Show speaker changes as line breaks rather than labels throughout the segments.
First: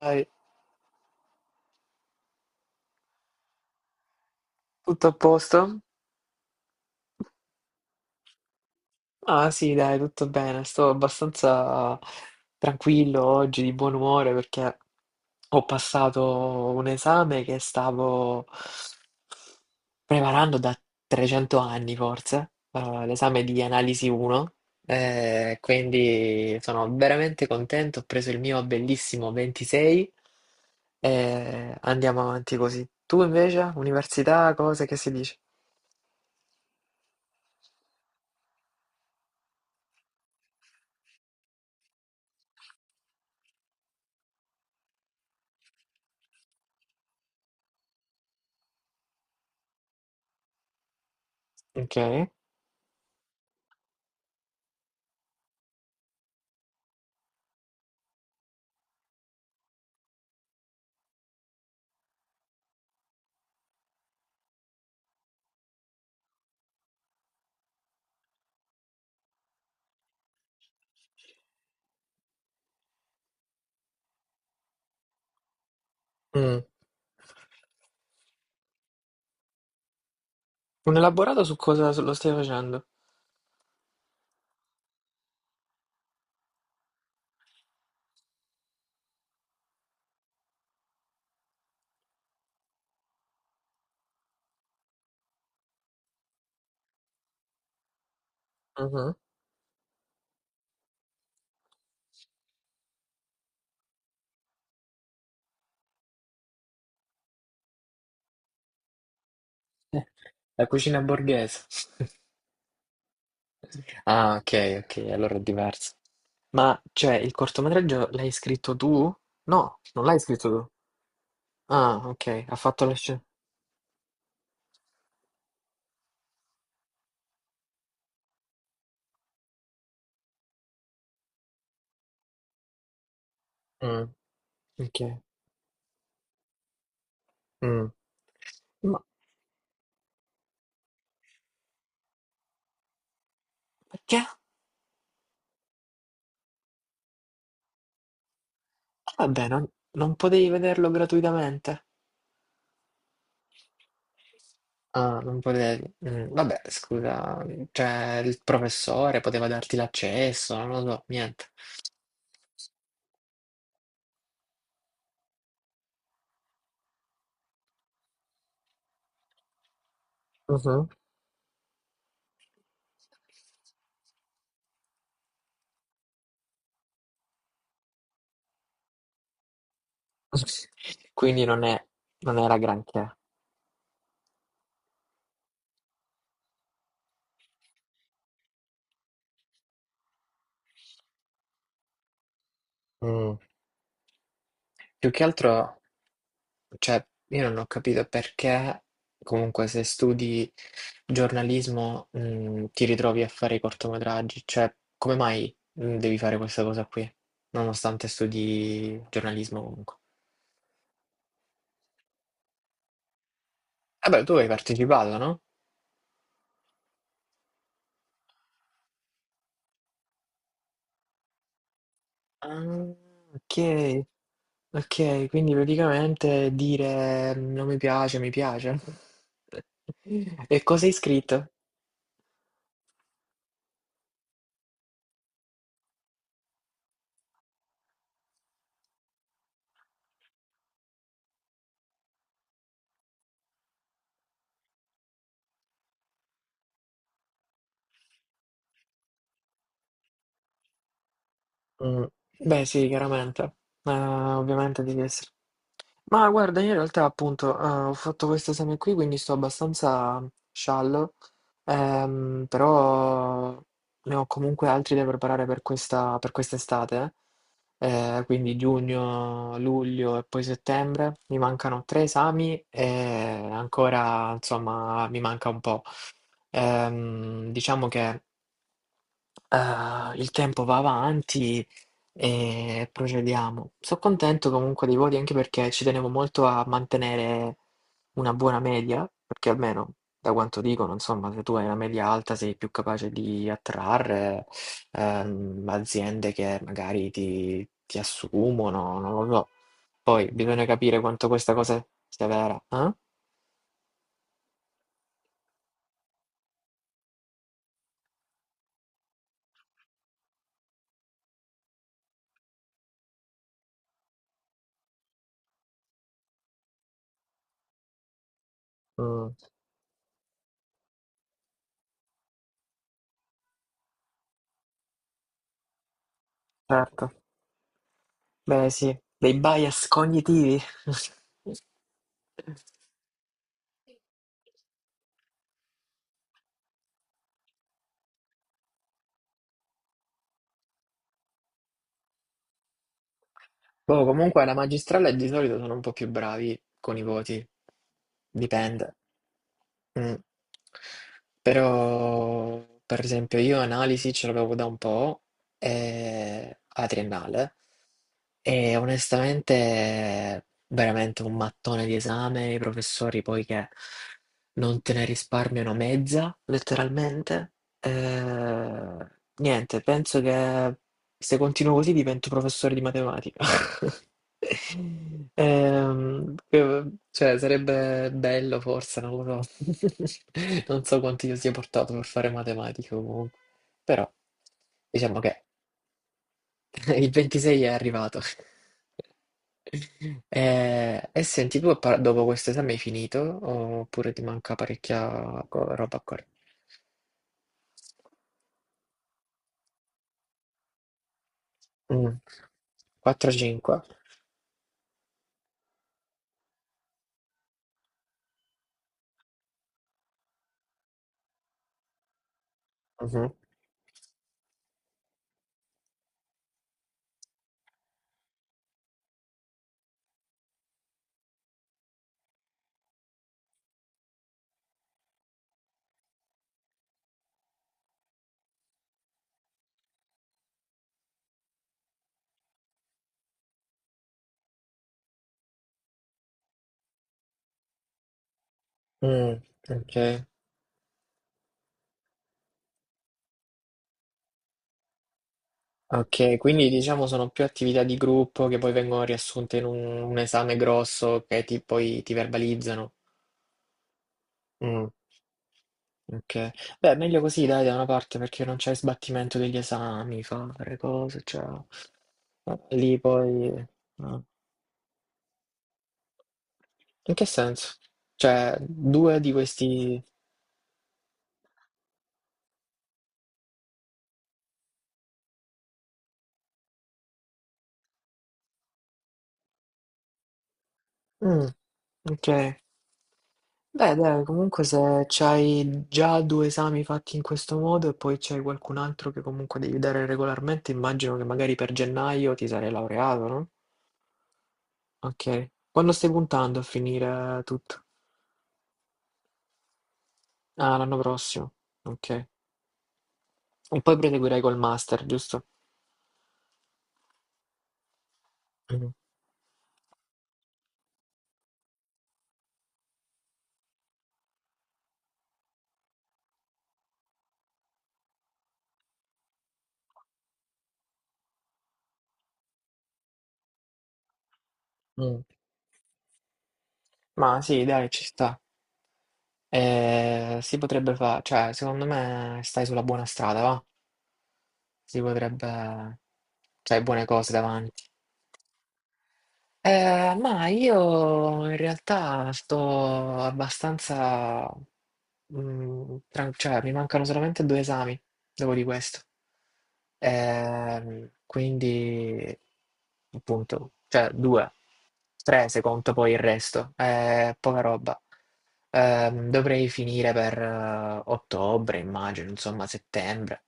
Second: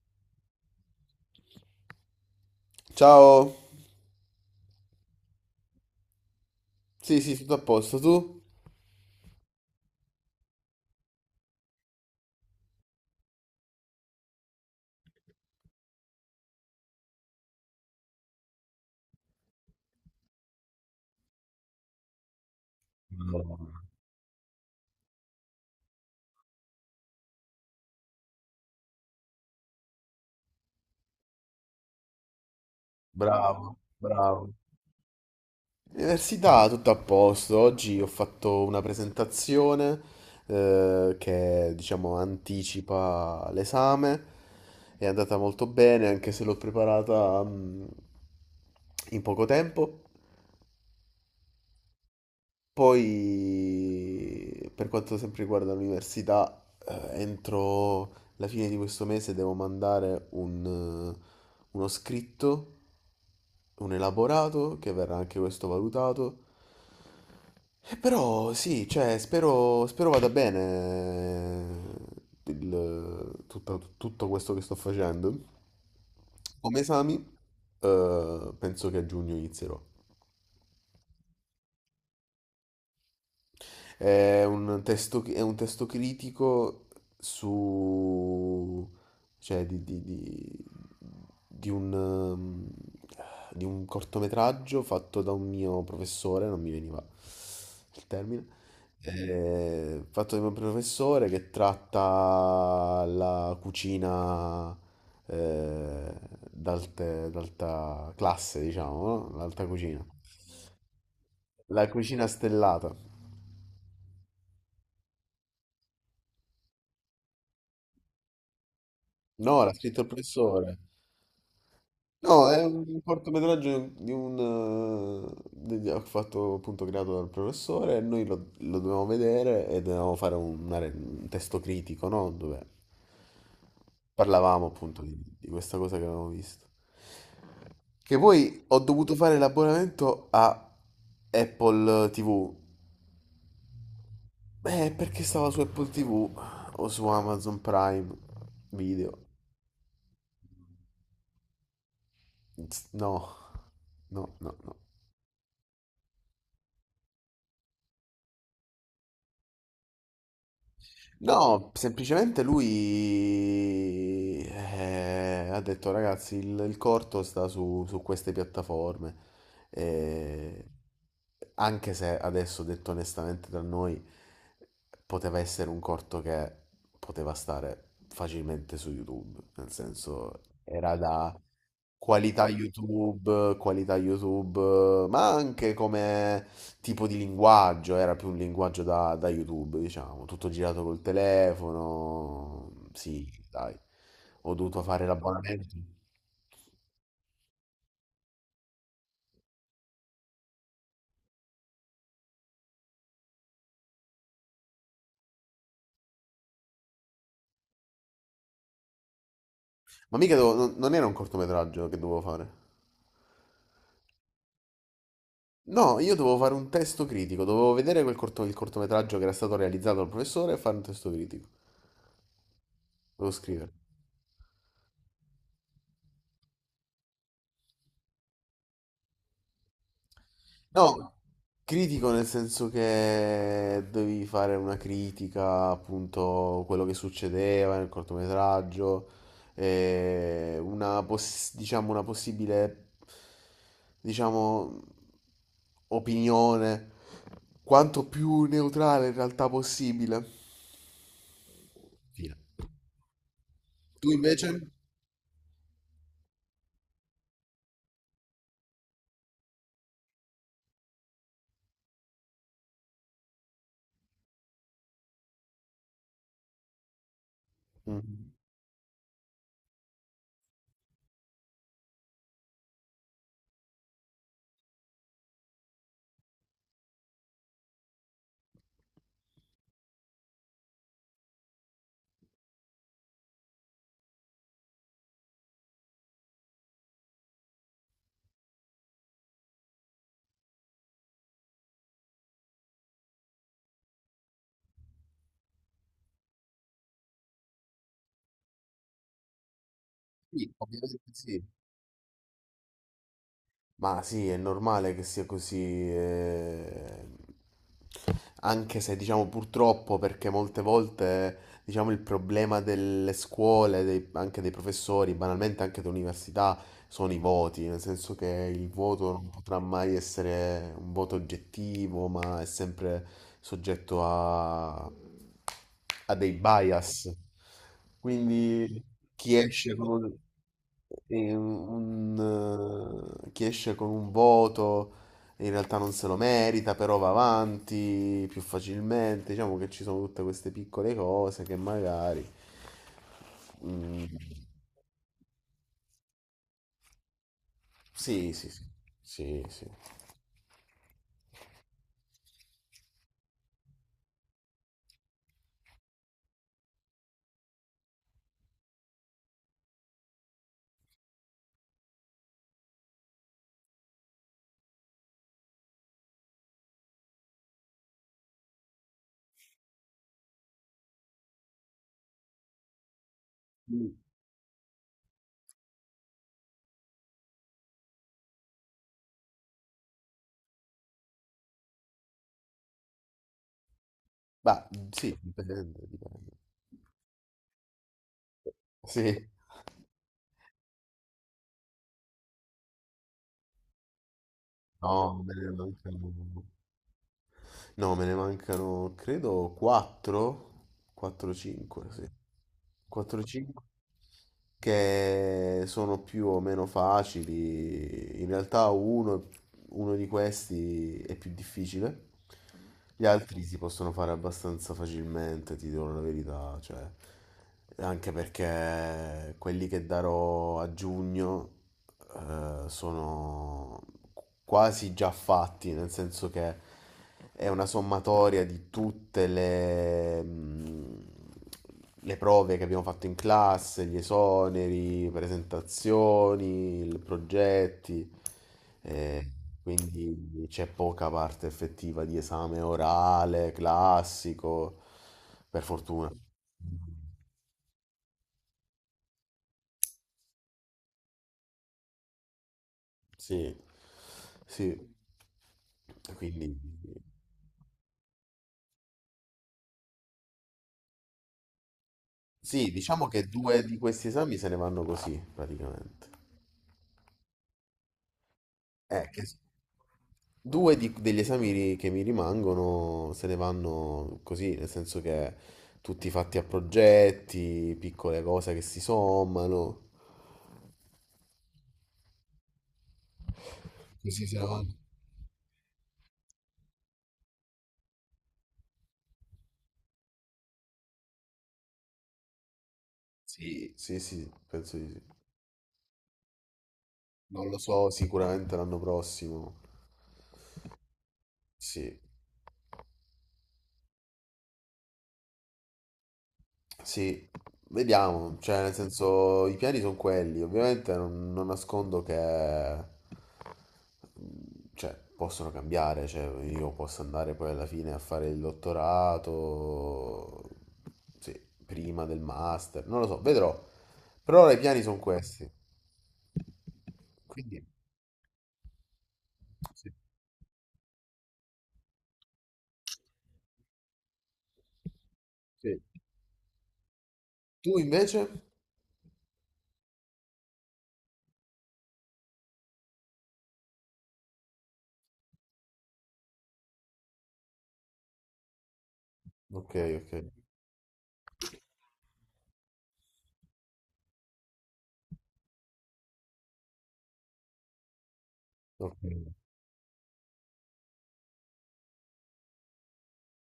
Dai,
Ciao.
tutto a posto?
Sì, sì, tutto a posto. Tu?
Ah sì, dai, tutto bene. Sto abbastanza tranquillo oggi, di buon umore, perché ho passato un esame che stavo preparando da 300 anni, forse, l'esame di analisi 1. Quindi sono veramente contento, ho preso il mio bellissimo 26 e andiamo avanti così. Tu invece,
Bravo, bravo.
università, cose che si dice?
Università, tutto a posto. Oggi ho fatto una presentazione che, diciamo, anticipa l'esame. È andata molto bene, anche se l'ho preparata in poco tempo.
Ok.
Poi, per quanto sempre riguarda l'università, entro la fine di questo mese devo mandare un, uno scritto un elaborato che verrà anche questo valutato. E però sì, cioè, spero vada bene tutto questo che sto facendo. Come esami, penso che a giugno inizierò.
Un elaborato su cosa lo stai facendo?
È un testo critico su, cioè, di un, ehm, di un cortometraggio fatto da un mio professore, non mi veniva il termine,
Mhm.
fatto da un mio professore che tratta la cucina eh, d'alta classe, diciamo, no? L'alta
Eh,
cucina.
la cucina borghese.
La cucina stellata.
Ah, ok, ok, allora è diverso. Ma cioè, il cortometraggio l'hai scritto tu?
No, l'ha
No,
scritto
non
il
l'hai scritto tu.
professore.
Ah, ok,
No,
ha
è
fatto la
un
scena.
cortometraggio ho fatto appunto creato dal professore e noi lo dovevamo vedere e dovevamo fare un testo critico, no? Dove
Mm,
parlavamo appunto di,
ok.
di questa cosa che avevamo visto.
Mm.
Che poi ho
Ma
dovuto fare l'abbonamento a Apple TV.
perché?
Perché stava su Apple TV o su Amazon Prime Video?
Vabbè, non potevi vederlo gratuitamente?
No, no, no, no.
Ah, non potevi. Mm, vabbè, scusa, cioè il professore poteva darti l'accesso, non lo so, niente.
No, semplicemente lui ha detto ragazzi, il corto sta su queste piattaforme. Eh,
Mhm.
Anche se adesso detto onestamente da noi poteva essere un corto che poteva stare facilmente su YouTube, nel senso era da
Quindi non è, non
qualità
era granché.
YouTube, qualità YouTube, ma anche come tipo di linguaggio, era più un linguaggio da YouTube, diciamo, tutto girato col telefono. Sì,
Mm.
dai, ho dovuto fare
Più che
l'abbonamento.
altro. Cioè, io non ho capito perché, comunque, se studi giornalismo, ti ritrovi a fare i cortometraggi. Cioè, come mai, devi fare questa cosa qui, nonostante studi giornalismo comunque?
Ma mica non era un cortometraggio che dovevo fare.
Vabbè, tu hai partecipato, no?
No, io dovevo fare un testo critico, dovevo vedere quel il cortometraggio che era stato realizzato dal professore e fare un testo critico.
Ah,
Dovevo scrivere.
ok, ok, quindi praticamente dire "Mm, non mi piace, mi piace." E cosa hai
No,
scritto?
critico nel senso che dovevi fare una critica appunto quello che succedeva nel cortometraggio, e diciamo, una possibile, diciamo, opinione quanto più neutrale in realtà possibile.
Mm,
Fine.
beh, sì, chiaramente.
Tu
Ma
invece?
ovviamente devi essere. Ma guarda, io in realtà appunto, ho fatto questo esame qui, quindi sto abbastanza sciallo, però ne ho comunque altri da preparare per questa per quest'estate,
Mhm.
quindi giugno, luglio e poi settembre. Mi mancano 3 esami e ancora, insomma, mi manca un po'. Diciamo che, il tempo va avanti. E procediamo. Sono contento comunque dei voti anche perché ci tenevo molto a mantenere una buona media, perché almeno da quanto dicono, insomma, se tu hai una media alta sei più capace di attrarre aziende che magari ti assumono, non lo so. Poi
Sì,
bisogna
ovviamente
capire quanto
sì.
questa cosa sia vera, eh?
Ma sì, è normale che sia così, eh. Anche se diciamo purtroppo perché molte volte diciamo il problema delle scuole, anche dei professori, banalmente anche dell'università, sono i voti, nel senso che il voto non
Mm,
potrà mai essere un voto oggettivo, ma è sempre soggetto a dei
certo.
bias.
Beh,
Quindi
sì, dei
chi esce
bias
con un,
cognitivi.
chi esce con un voto in realtà non se lo merita, però va avanti più facilmente. Diciamo che ci sono tutte queste piccole cose che magari
Boh,
mm,
comunque alla magistrale di solito sono un po' più bravi con i voti,
sì, sì, sì,
dipende.
sì, sì.
Mm. Però, per esempio, io analisi ce l'avevo da un po' alla triennale e onestamente veramente un mattone di esame, i professori poi che non te ne risparmiano mezza, letteralmente. Eh, niente, penso che se continuo così divento professore di matematica.
Mm.
Ehm, eh, cioè, sarebbe bello forse, non lo so. Non so quanto io sia portato per fare matematica comunque. Però,
Bah, sì,
diciamo che
dipende, dipende.
il 26 è arrivato.
Sì,
E, senti, dopo questo esame hai finito oppure ti manca
no,
parecchia
beh, non
co- roba
credo.
ancora?
No, me ne mancano, credo, 4, 4-5, sì.
Mm.
4-5
4-5?
che sono più o meno facili. In realtà uno di questi è più difficile. Gli
Mhm.
altri si possono fare abbastanza facilmente, ti dirò la verità, cioè, anche perché quelli che darò a giugno sono quasi già fatti, nel senso che è una sommatoria di tutte le prove che abbiamo fatto in classe, gli esoneri, presentazioni, progetti, eh,
Mm, ok.
quindi c'è poca parte effettiva di esame orale, classico, per fortuna.
Ok, quindi diciamo sono più attività di gruppo che poi vengono riassunte in un esame grosso che ti, poi ti verbalizzano.
Sì, sì,
Mm,
quindi
ok, beh, meglio così dai da una parte perché non c'è sbattimento degli esami, fare cose, cioè eh,
sì,
lì
diciamo che
poi...
due
eh,
di questi esami se ne vanno così praticamente.
In che senso? Cioè,
Eh,
due
che...
di questi...
degli esami che mi rimangono se ne vanno così, nel senso che tutti fatti a progetti, piccole cose che si sommano.
Mm, ok. Beh, dai,
Così se ne però
comunque
vanno.
se c'hai già due esami fatti in questo modo e poi c'hai qualcun altro che comunque devi dare regolarmente, immagino che magari per gennaio ti sarei laureato, no?
Sì, sì, sì, penso di sì.
Ok. Quando stai puntando a finire
Non lo so.
tutto?
Lo so sicuramente l'anno prossimo.
Ah, l'anno prossimo.
Sì.
Ok. E poi proseguirai col master, giusto?
Sì, vediamo, cioè nel
Mm.
senso i piani sono quelli, ovviamente non nascondo che mm, cioè, possono cambiare, cioè io posso andare poi alla fine a fare il dottorato, sì, prima del master, non lo so, vedrò, per ora i piani sono
Mm.
questi,
Ma
quindi
sì, dai, ci sta.
sì.
Si potrebbe fare, cioè, secondo me stai sulla buona strada, va? Si
Sì.
potrebbe... C'hai buone cose
Tu
davanti.
invece?
Ma io in realtà sto abbastanza... cioè, mi mancano solamente 2 esami dopo di questo.
Ok, ok,
Quindi, appunto, cioè due. Tre, se conto poi il resto. Poca roba.
ok,
Dovrei finire per ottobre, immagino, insomma, settembre.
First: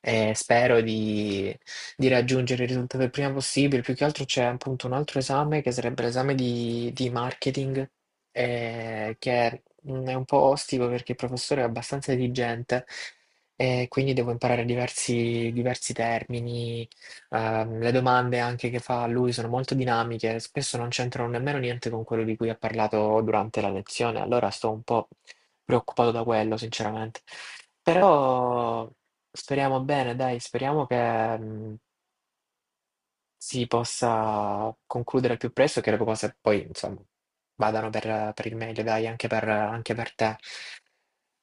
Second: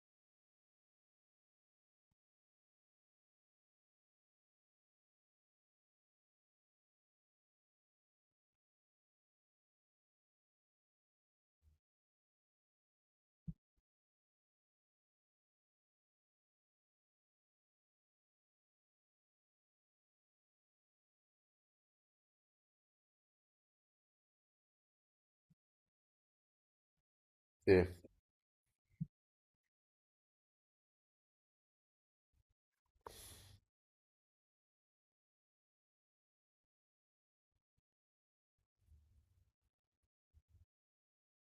E spero di raggiungere il risultato il prima possibile. Più che altro c'è appunto un altro esame che sarebbe l'esame di marketing, che mm, è un po' ostico perché il professore è abbastanza esigente e quindi devo imparare diversi termini. Le domande anche che fa a lui sono molto dinamiche, spesso non c'entrano nemmeno niente con quello di cui ha parlato durante la lezione, allora sto un po' preoccupato da quello, sinceramente.
sì.
Però speriamo bene, dai, speriamo che si possa concludere al più presto e che le cose poi, insomma, vadano per il meglio, dai, anche anche per te.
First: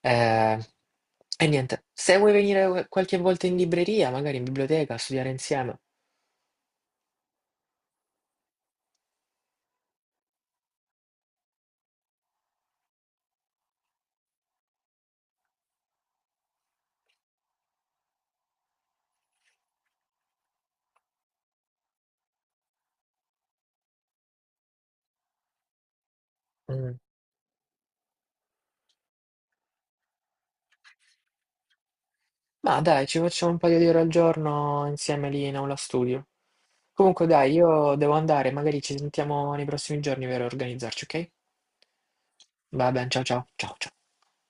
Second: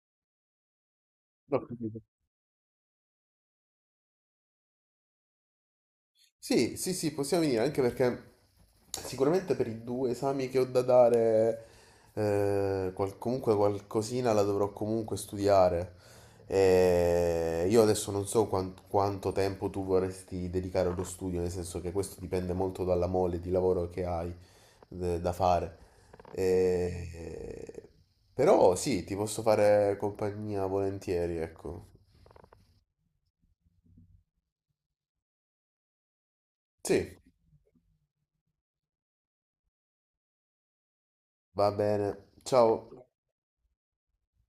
Eh, e
L'ho
niente,
capito.
se vuoi venire qualche volta in libreria, magari in biblioteca, a studiare insieme.
Sì, sì, sì, possiamo venire, anche perché sicuramente per i due esami che ho da dare, comunque qualcosina la dovrò comunque studiare. E io adesso non so quanto tempo tu vorresti dedicare allo studio, nel senso che questo dipende molto dalla mole di lavoro che hai da fare.
Mm.
E- Però sì, ti posso fare compagnia volentieri, ecco.
Ma dai, ci facciamo un paio di ore al giorno insieme lì in aula studio.
Sì,
Comunque dai, io devo andare, magari ci sentiamo nei prossimi giorni per organizzarci, ok?
va bene.
Va
Ciao.
bene, ciao ciao, ciao ciao.